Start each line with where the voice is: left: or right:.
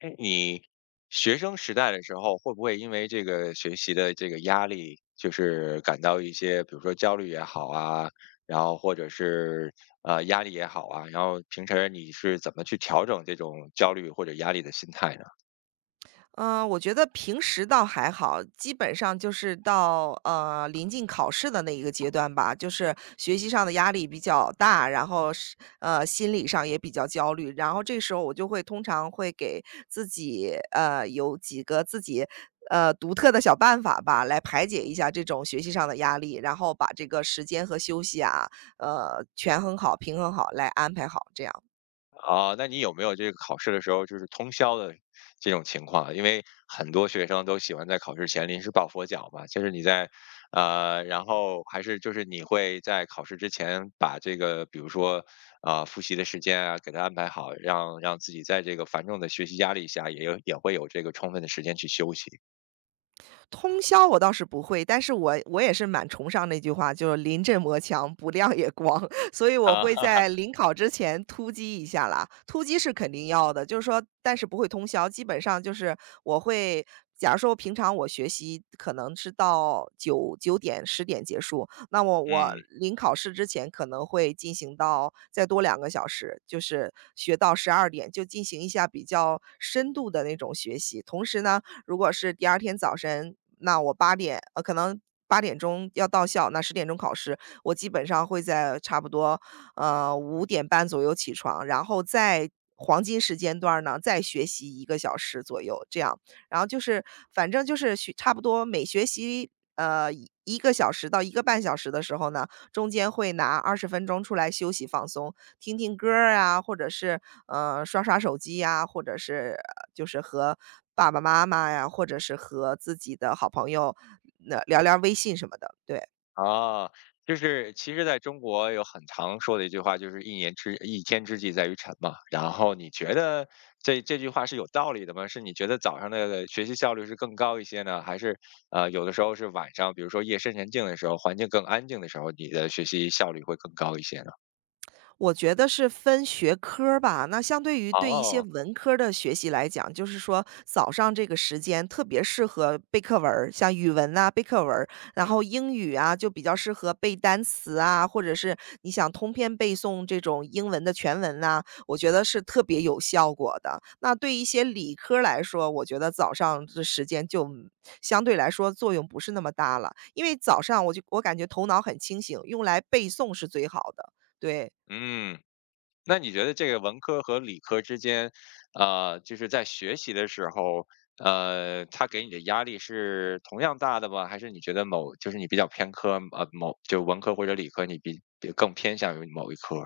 left: 哎，你学生时代的时候，会不会因为这个学习的这个压力，就是感到一些，比如说焦虑也好啊，然后或者是压力也好啊，然后平时你是怎么去调整这种焦虑或者压力的心态呢？
right: 我觉得平时倒还好，基本上就是到临近考试的那一个阶段吧，就是学习上的压力比较大，然后是心理上也比较焦虑，然后这时候我通常会给自己有几个自己独特的小办法吧，来排解一下这种学习上的压力，然后把这个时间和休息啊权衡好、平衡好，来安排好这样。
left: 啊，那你有没有这个考试的时候就是通宵的这种情况啊？因为很多学生都喜欢在考试前临时抱佛脚嘛，就是你在，然后还是就是你会在考试之前把这个，比如说啊、复习的时间啊，给他安排好，让自己在这个繁重的学习压力下也有也会有这个充分的时间去休息
right: 通宵我倒是不会，但是我也是蛮崇尚那句话，就是"临阵磨枪，不亮也光"。所以我
left: 啊，
right: 会 在临考之前突击一下啦。突击是肯定要的，就是说但是不会通宵，基本上就是我会假如说平常我学习可能是到九点、十点结束，那么我
left: 嗯。
right: 临考试之前可能会进行到再多2个小时，就是学到12点，就进行一下比较深度的那种学习。同时呢，如果是第二天早晨，那我可能8点钟要到校，那10点钟考试，我基本上会在差不多，5点半左右起床，然后在黄金时间段儿呢，再学习一个小时左右，这样。然后就是反正就是差不多每学习，一个小时到一个半小时的时候呢，中间会拿20分钟出来休息放松，听听歌儿啊，或者是，刷刷手机呀，或者是就是和爸爸妈妈呀，或者是和自己的好朋友，那聊聊微信什么的，对。
left: 啊，就是其实在中国有很常说的一句话，就是一年之一天之计在于晨嘛。然后你觉得这句话是有道理的吗？是你觉得早上的学习效率是更高一些呢，还是有的时候是晚上，比如说夜深人静的时候，环境更安静的时候，你的学习效率会更高一些呢？
right: 我觉得是分学科儿吧。那相对于对一些
left: 哦，
right: 文科儿的学习来讲，就是说早上这个时间特别适合背课文儿像语文呐、背课文儿然后英语啊就比较适合背单词啊，或者是你想通篇背诵这种英文的全文呐、我觉得是特别有效果的。那对一些理科儿来说，我觉得早上的时间就相对来说作用不是那么大了，因为早上我我感觉头脑很清醒，用来背诵是最好的。对，
left: 嗯。那你觉得这个文科和理科之间，就是在学习的时候，他给你的压力是同样大的吗？还是你觉得某就是你比较偏科，某就文科或者理科，你比更偏向于某一科？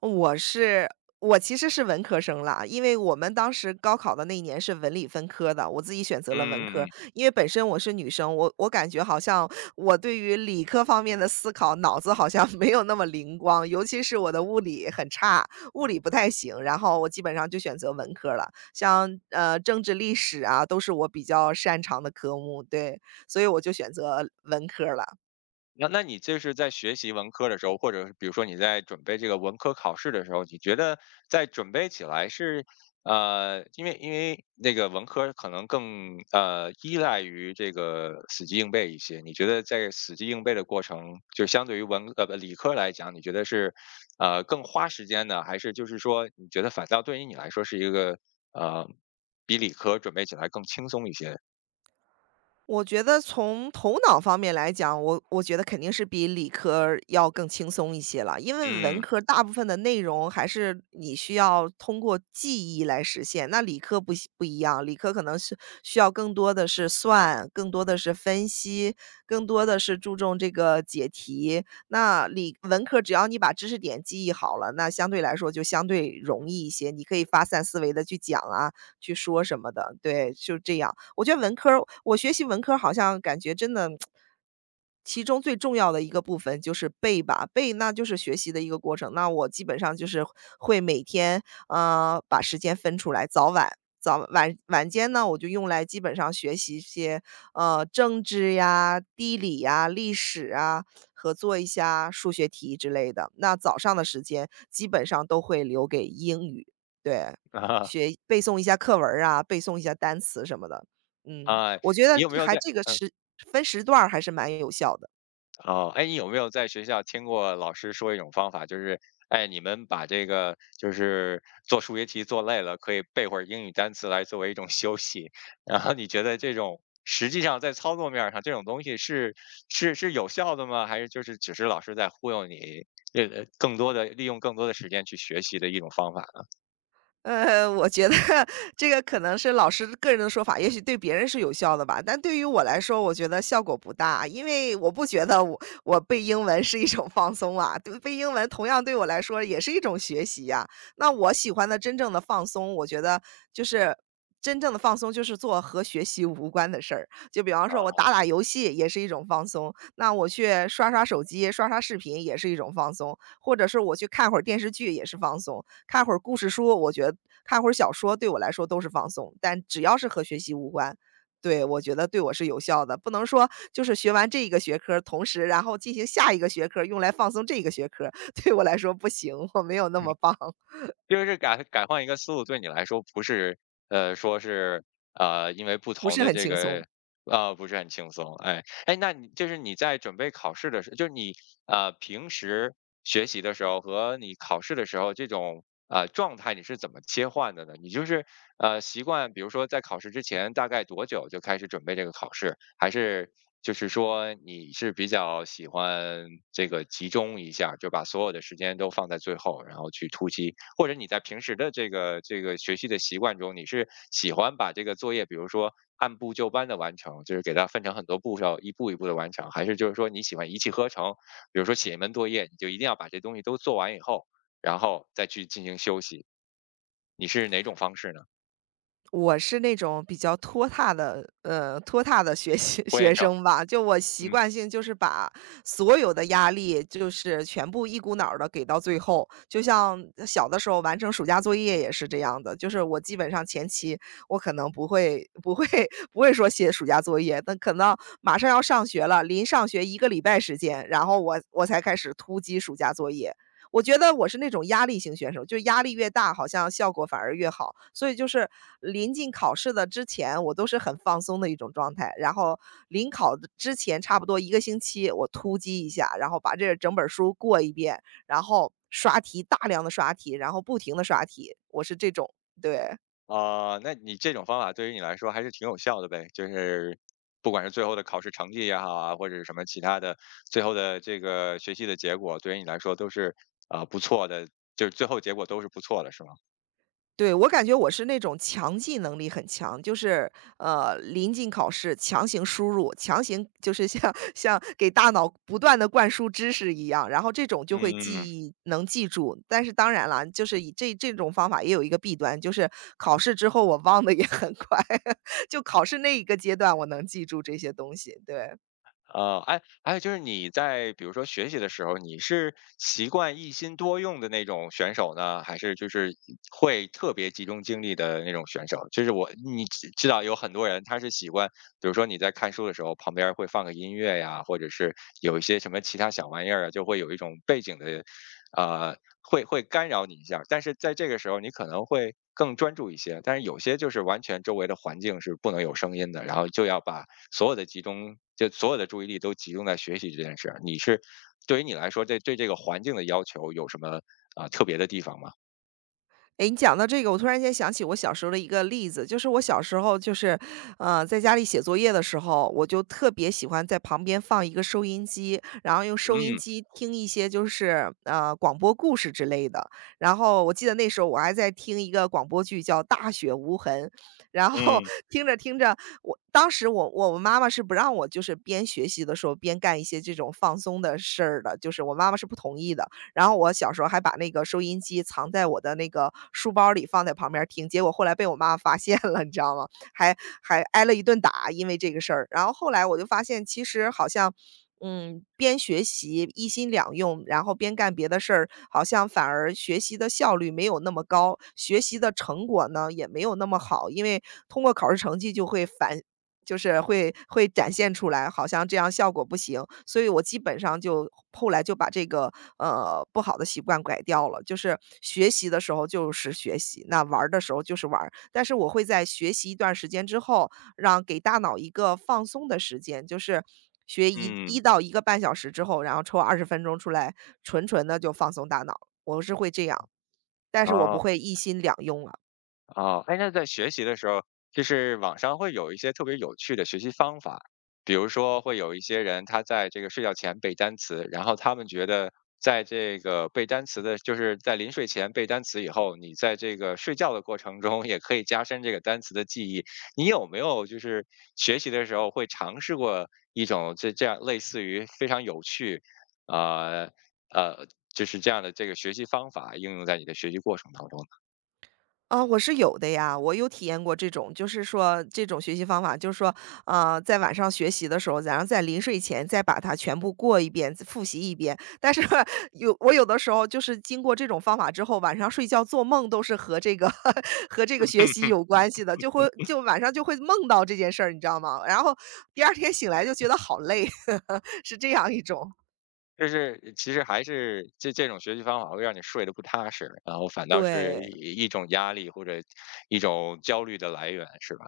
right: 我是我其实是文科生啦，因为我们当时高考的那一年是文理分科的，我自己选择了文
left: 嗯
right: 科，
left: 嗯。
right: 因为本身我是女生，我感觉好像我对于理科方面的思考，脑子好像 没有那么灵光，尤其是我的物理很差，物理不太行，然后我基本上就选择文科了，像政治、历史啊，都是我比较擅长的科目，对，所以我就选择文科了。
left: 那那你这是在学习文科的时候，或者是比如说你在准备这个文科考试的时候，你觉得在准备起来是，呃，因为因为那个文科可能更依赖于这个死记硬背一些，你觉得在死记硬背的过程，就相对于文不理科来讲，你觉得是更花时间呢，还是就是说你觉得反倒对于你来说是一个呃比理科准备起来更轻松一些？
right: 我觉得从头脑方面来讲，我觉得肯定是比理科儿要更轻松一些了，因为文
left: 嗯。
right: 科儿大部分的内容还是你需要通过记忆来实现，那理科不一样，理科可能是需要更多的是算，更多的是分析，更多的是注重这个解题。那理文科只要你把知识点记忆好了，那相对来说就相对容易一些，你可以发散思维的去讲啊，去说什么的，对，就这样。我觉得文科儿我学习文科儿好像感觉真的其中最重要的一个部分就是背吧，背那就是学习的一个过程。那我基本上就是会每天，把时间分出来，早晚早晚晚间呢，我就用来基本上学习一些，政治呀、地理呀、历史啊，和做一下数学题之类的。那早上的时间基本上都会留给英语，对。
left: 啊。
right: 学背诵一下课文儿啊，背诵一下单词什么的。
left: 啊，
right: 我觉
left: 你
right: 得
left: 有没有
right: 还
left: 在？
right: 这个时分时段儿还是蛮有效的。
left: 哦，哎，你有没有在学校听过老师说一种方法，就是，哎，你们把这个就是做数学题做累了，可以背会儿英语单词来作为一种休息。然后你觉得这种实际上在操作面儿上这种东西是是有效的吗？还是就是只是老师在忽悠你，更多的利用更多的时间去学习的一种方法呢？
right: 我觉得 这个可能是老师个人的说法，也许对别人是有效的吧，但对于我来说，我觉得效果不大，因为我不觉得我背英文是一种放松啊，对，背英文同样对我来说也是一种学习呀。那我喜欢的真正的放松，我觉得就是真正的放松就是做和学习无关的事儿，就比方说我
left: 啊？
right: 打打游戏也是一种放松，那我去刷刷手机、刷刷视频也是一种放松，或者是我去看会儿电视剧也是放松。看会儿故事书，我觉得看会儿小说对我来说都是放松，但只要是和学习无关，对，我觉得对我是有效的。不能说就是学完这一个学科儿同时然后进行下一个学科儿用来放松这个学科儿 对我来说不行，我没有那么棒，
left: 就是改换一个思路，对你来说不是，呃，说是，呃，因为不
right: 不
left: 同
right: 是
left: 的
right: 很
left: 这
right: 轻松。
left: 个，呃，不是很轻松。哎，哎，那你就是你在准备考试的时候，就是你平时学习的时候和你考试的时候这种状态，你是怎么切换的呢？你就是习惯，比如说在考试之前大概多久就开始准备这个考试，还是就是说你是比较喜欢这个集中一下，就把所有的时间都放在最后，然后去突击或者你在平时的这个学习的习惯中，你是喜欢把这个作业，比如说按部就班的完成，就是给它分成很多步骤，一步一步的完成，还是就是说你喜欢一气呵成？比如说写一门作业，你就一定要把这东西都做完以后，然后再去进行休息，你是哪种方式呢？
right: 我是那种比较拖沓的，拖沓的学习
left: 拖
right: 学
left: 延症，
right: 生吧，就我习
left: 嗯。
right: 惯性就是把所有的压力就是全部一股脑儿的给到最后，就像小的时候完成暑假作业也是这样的，就是我基本上前期我可能不会不会 不会说写暑假作业，但可能马上要上学了，临上学一个礼拜时间，然后我才开始突击暑假作业，我觉得我是那种压力型选手，就压力越大，好像效果反而越好。所以就是临近考试的之前，我都是很放松的一种状态，然后临考的之前差不多一个星期，我突击一下，然后把这整本儿书过一遍，然后刷题，大量的刷题，然后不停的刷题，我是这种，对。
left: 啊，那你这种方法对于你来说还是挺有效的呗，就是不管是最后的考试成绩也好啊，或者是什么其他的，最后的这个学习的结果，对于你来说都是啊、不错的，就是最后结果都是不错的，是吗？
right: 对，我感觉我是那种强记能力很强，就是临近考试强行输入，强行就是像 像给大脑不断的灌输知识一样，然后这种就会记
left: 嗯，
right: 忆能记住。但是当然啦，就是以这种方法也有一个弊端，就是考试之后我忘的也很快，就考试那一个阶段我能记住这些东西，对。
left: 呃，哎，还有就是你在比如说学习的时候，你是习惯一心多用的那种选手呢，还是就是会特别集中精力的那种选手？就是我你知道有很多人他是习惯，比如说你在看书的时候，旁边儿会放个音乐呀，或者是有一些什么其他小玩意儿啊，就会有一种背景的，呃，会干扰你一下儿但是在这个时候，你可能会更专注一些。但是有些就是完全周围的环境是不能有声音的，然后就要把所有的集中，就所有的注意力都集中在学习这件事儿。你是对于你来说，这对这个环境的要求有什么啊、特别的地方吗？
right: 哎，你讲到这个，我突然间想起我小时候的一个例子，就是我小时候就是，在家里写作业的时候，我就特别喜欢在旁边放一个收音机，然后用收音
left: 嗯
right: 机听一些就是，广播故事之类的。然后我记得那时候我还在听一个广播剧叫《大雪无痕》，然后
left: 嗯
right: 听着听着，我当时我妈妈是不让我就是边学习的时候边干一些这种放松的事儿的，就是我妈妈是不同意的。然后我小时候还把那个收音机藏在我的那个书包里，放在旁边儿听，结果后来被我妈发现了，你知道吗？还还挨了一顿打，因为这个事儿。然后后来我就发现，其实好像，边学习一心两用，然后边干别的事儿，好像反而学习的效率没有那么高，学习的成果呢也没有那么好，因为通过考试成绩就会就是会展现出来，好像这样效果不行，所以我基本上就后来就把这个，不好的习惯改掉了。就是学习的时候就是学习，那玩儿的时候就是玩儿，但是我会在学习一段时间之后，让给大脑一个放松的时间，就是学一
left: 嗯，
right: 到一个半小时之后，然后抽二十分钟出来，纯纯的就放松大脑，我是会这样，但是我不
left: 哦。
right: 会一心两用了。
left: 哦，哎，那在学习的时候，就是网上会有一些特别有趣的学习方法，比如说会有一些人他在这个睡觉前背单词，然后他们觉得在这个背单词的，就是在临睡前背单词以后，你在这个睡觉的过程中也可以加深这个单词的记忆。你有没有就是学习的时候会尝试过一种这这样类似于非常有趣，呃呃，就是这样的这个学习方法应用在你的学习过程当中呢？
right: 啊，我是有的呀，我有体验过这种，就是说这种学习方法，就是说，在晚上学习的时候，然后在临睡前再把它全部过一遍，复习一遍。但是 我有的时候就是经过这种方法之后，晚上睡觉做梦都是和这个 和这个学习 有关系的，就会就晚上就会梦到这件事儿，你知道吗？然后第二天醒来就觉得好累，是这样一种。
left: 就是其实还是这这种学习方法会让你睡得不踏实，然后反倒是
right: 对，
left: 一种压力或者一种焦虑的来源，是吧？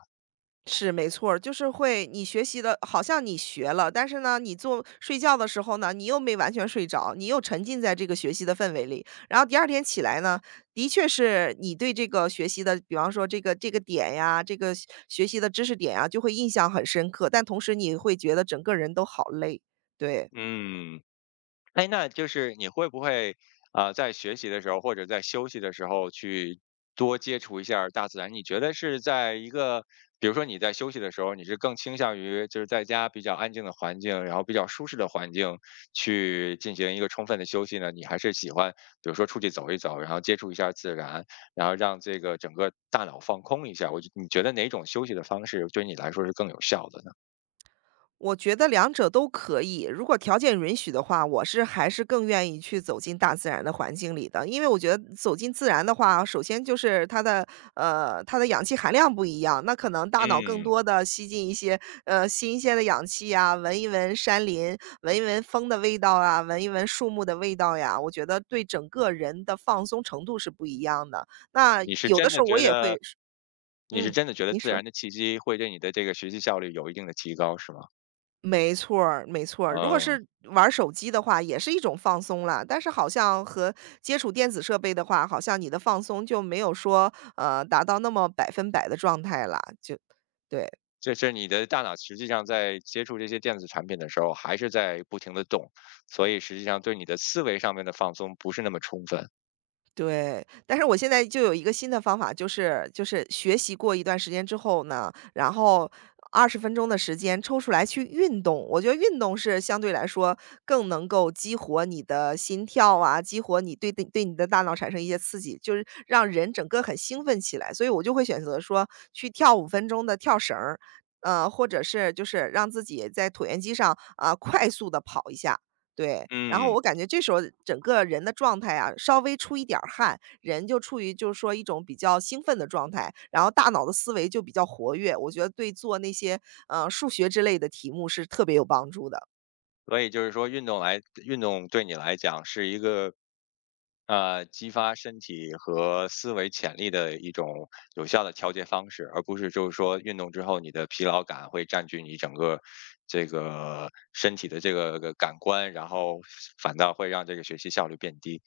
right: 是，没错儿就是会你学习的好像你学了，但是呢，你做睡觉的时候呢，你又没完全睡着，你又沉浸在这个学习的氛围里。然后第二天起来呢，的确是你对这个学习的，比方说这个点呀，这个学习的知识点呀，就会印象很深刻，但同时你会觉得整个人都好累，对。
left: 嗯。哎，那就是你会不会啊、在学习的时候或者在休息的时候去多接触一下儿大自然？你觉得是在一个，比如说你在休息的时候，你是更倾向于就是在家比较安静的环境，然后比较舒适的环境去进行一个充分的休息呢？你还是喜欢比如说出去走一走，然后接触一下自然，然后让这个整个大脑放空一下？我就你觉得哪种休息的方式对你来说是更有效的呢？
right: 我觉得两者都可以，如果条件允许的话，我是还是更愿意去走进大自然的环境里的。因为我觉得走进自然的话，首先就是它的它的氧气含量不一样，那可能大脑更
left: 嗯，
right: 多的吸进一些新鲜的氧气呀，闻一闻山林，闻一闻风的味道啊，闻一闻树木的味道呀，我觉得对整个人的放松程度是不一样的。那
left: 你是
right: 有的
left: 真
right: 时
left: 的
right: 候我
left: 觉
right: 也
left: 得
right: 会，
left: 你是
right: 嗯，
left: 真的觉得
right: 你
left: 自
right: 说。
left: 然的气息会对你的这个学习效率有一定的提高，是吗？
right: 没错儿，没错儿。如果
left: 嗯，
right: 是玩儿手机的话，也是一种放松了。但是好像和接触电子设备的话，好像你的放松就没有说，达到那么100%的状态啦，就对。
left: 这是你的大脑实际上在接触这些电子产品的时候，还是在不停的动，所以实际上对你的思维上面的放松不是那么充分。
right: 对，但是我现在就有一个新的方法，就是学习过一段时间之后呢，然后二十分钟的时间抽出来去运动。我觉得运动是相对来说更能够激活你的心跳啊，激活你对你的大脑产生一些刺激，就是让人整个很兴奋起来。所以我就会选择说去跳五分钟的跳绳儿，或者是就是让自己在椭圆机上啊，快速的跑一下。对，然后
left: 嗯，
right: 我感觉这时候整个人的状态啊，稍微出一点儿汗，人就处于就是说一种比较兴奋的状态，然后大脑的思维就比较活跃，我觉得对做那些，数学之类的题目是特别有帮助的。
left: 所以就是说运动对你来讲是一个激发身体和思维潜力的一种有效的调节方式，而不是就是说运动之后你的疲劳感会占据你整个这个身体的这个感官，然后反倒会让这个学习效率变低。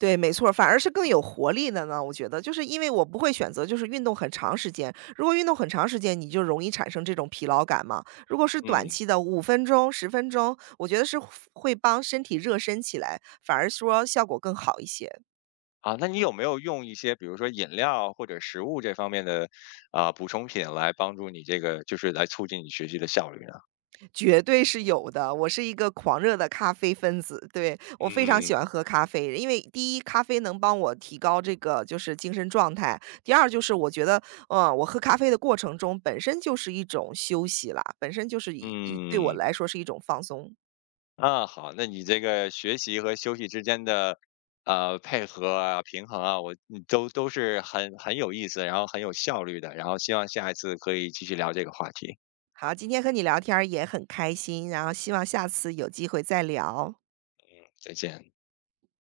right: 对，没错反而是更有活力的呢，我觉得。就是因为我不会选择就是运动很长时间，如果运动很长时间，你就容易产生这种疲劳感嘛。如果是短
left: 嗯，
right: 期的五分钟、十分钟，我觉得是会帮身体热身起来，反而说效果更好一些。
left: 啊，那你有没有用一些比如说饮料或者食物这方面的啊、补充品来帮助你这个就是来促进你学习的效率呢？
right: 绝对是有的，我是一个狂热的咖啡分子，对，我非常
left: 嗯
right: 喜欢喝咖啡，因为第一，咖啡能帮我提高这个就是精神状态；第二，就是我觉得，嗯，我喝咖啡的过程中本身就是一种休息啦，本身就是一对我
left: 嗯。
right: 来说是一种放松。
left: 啊，好，那你这个学习和休息之间的，呃，配合啊、平衡啊，你都都是很很有意思，然后很有效率的，然后希望下一次可以继续聊这个话题，
right: 好，今天和你聊天儿也很开心，然后希望下次有机会再聊。
left: 再见。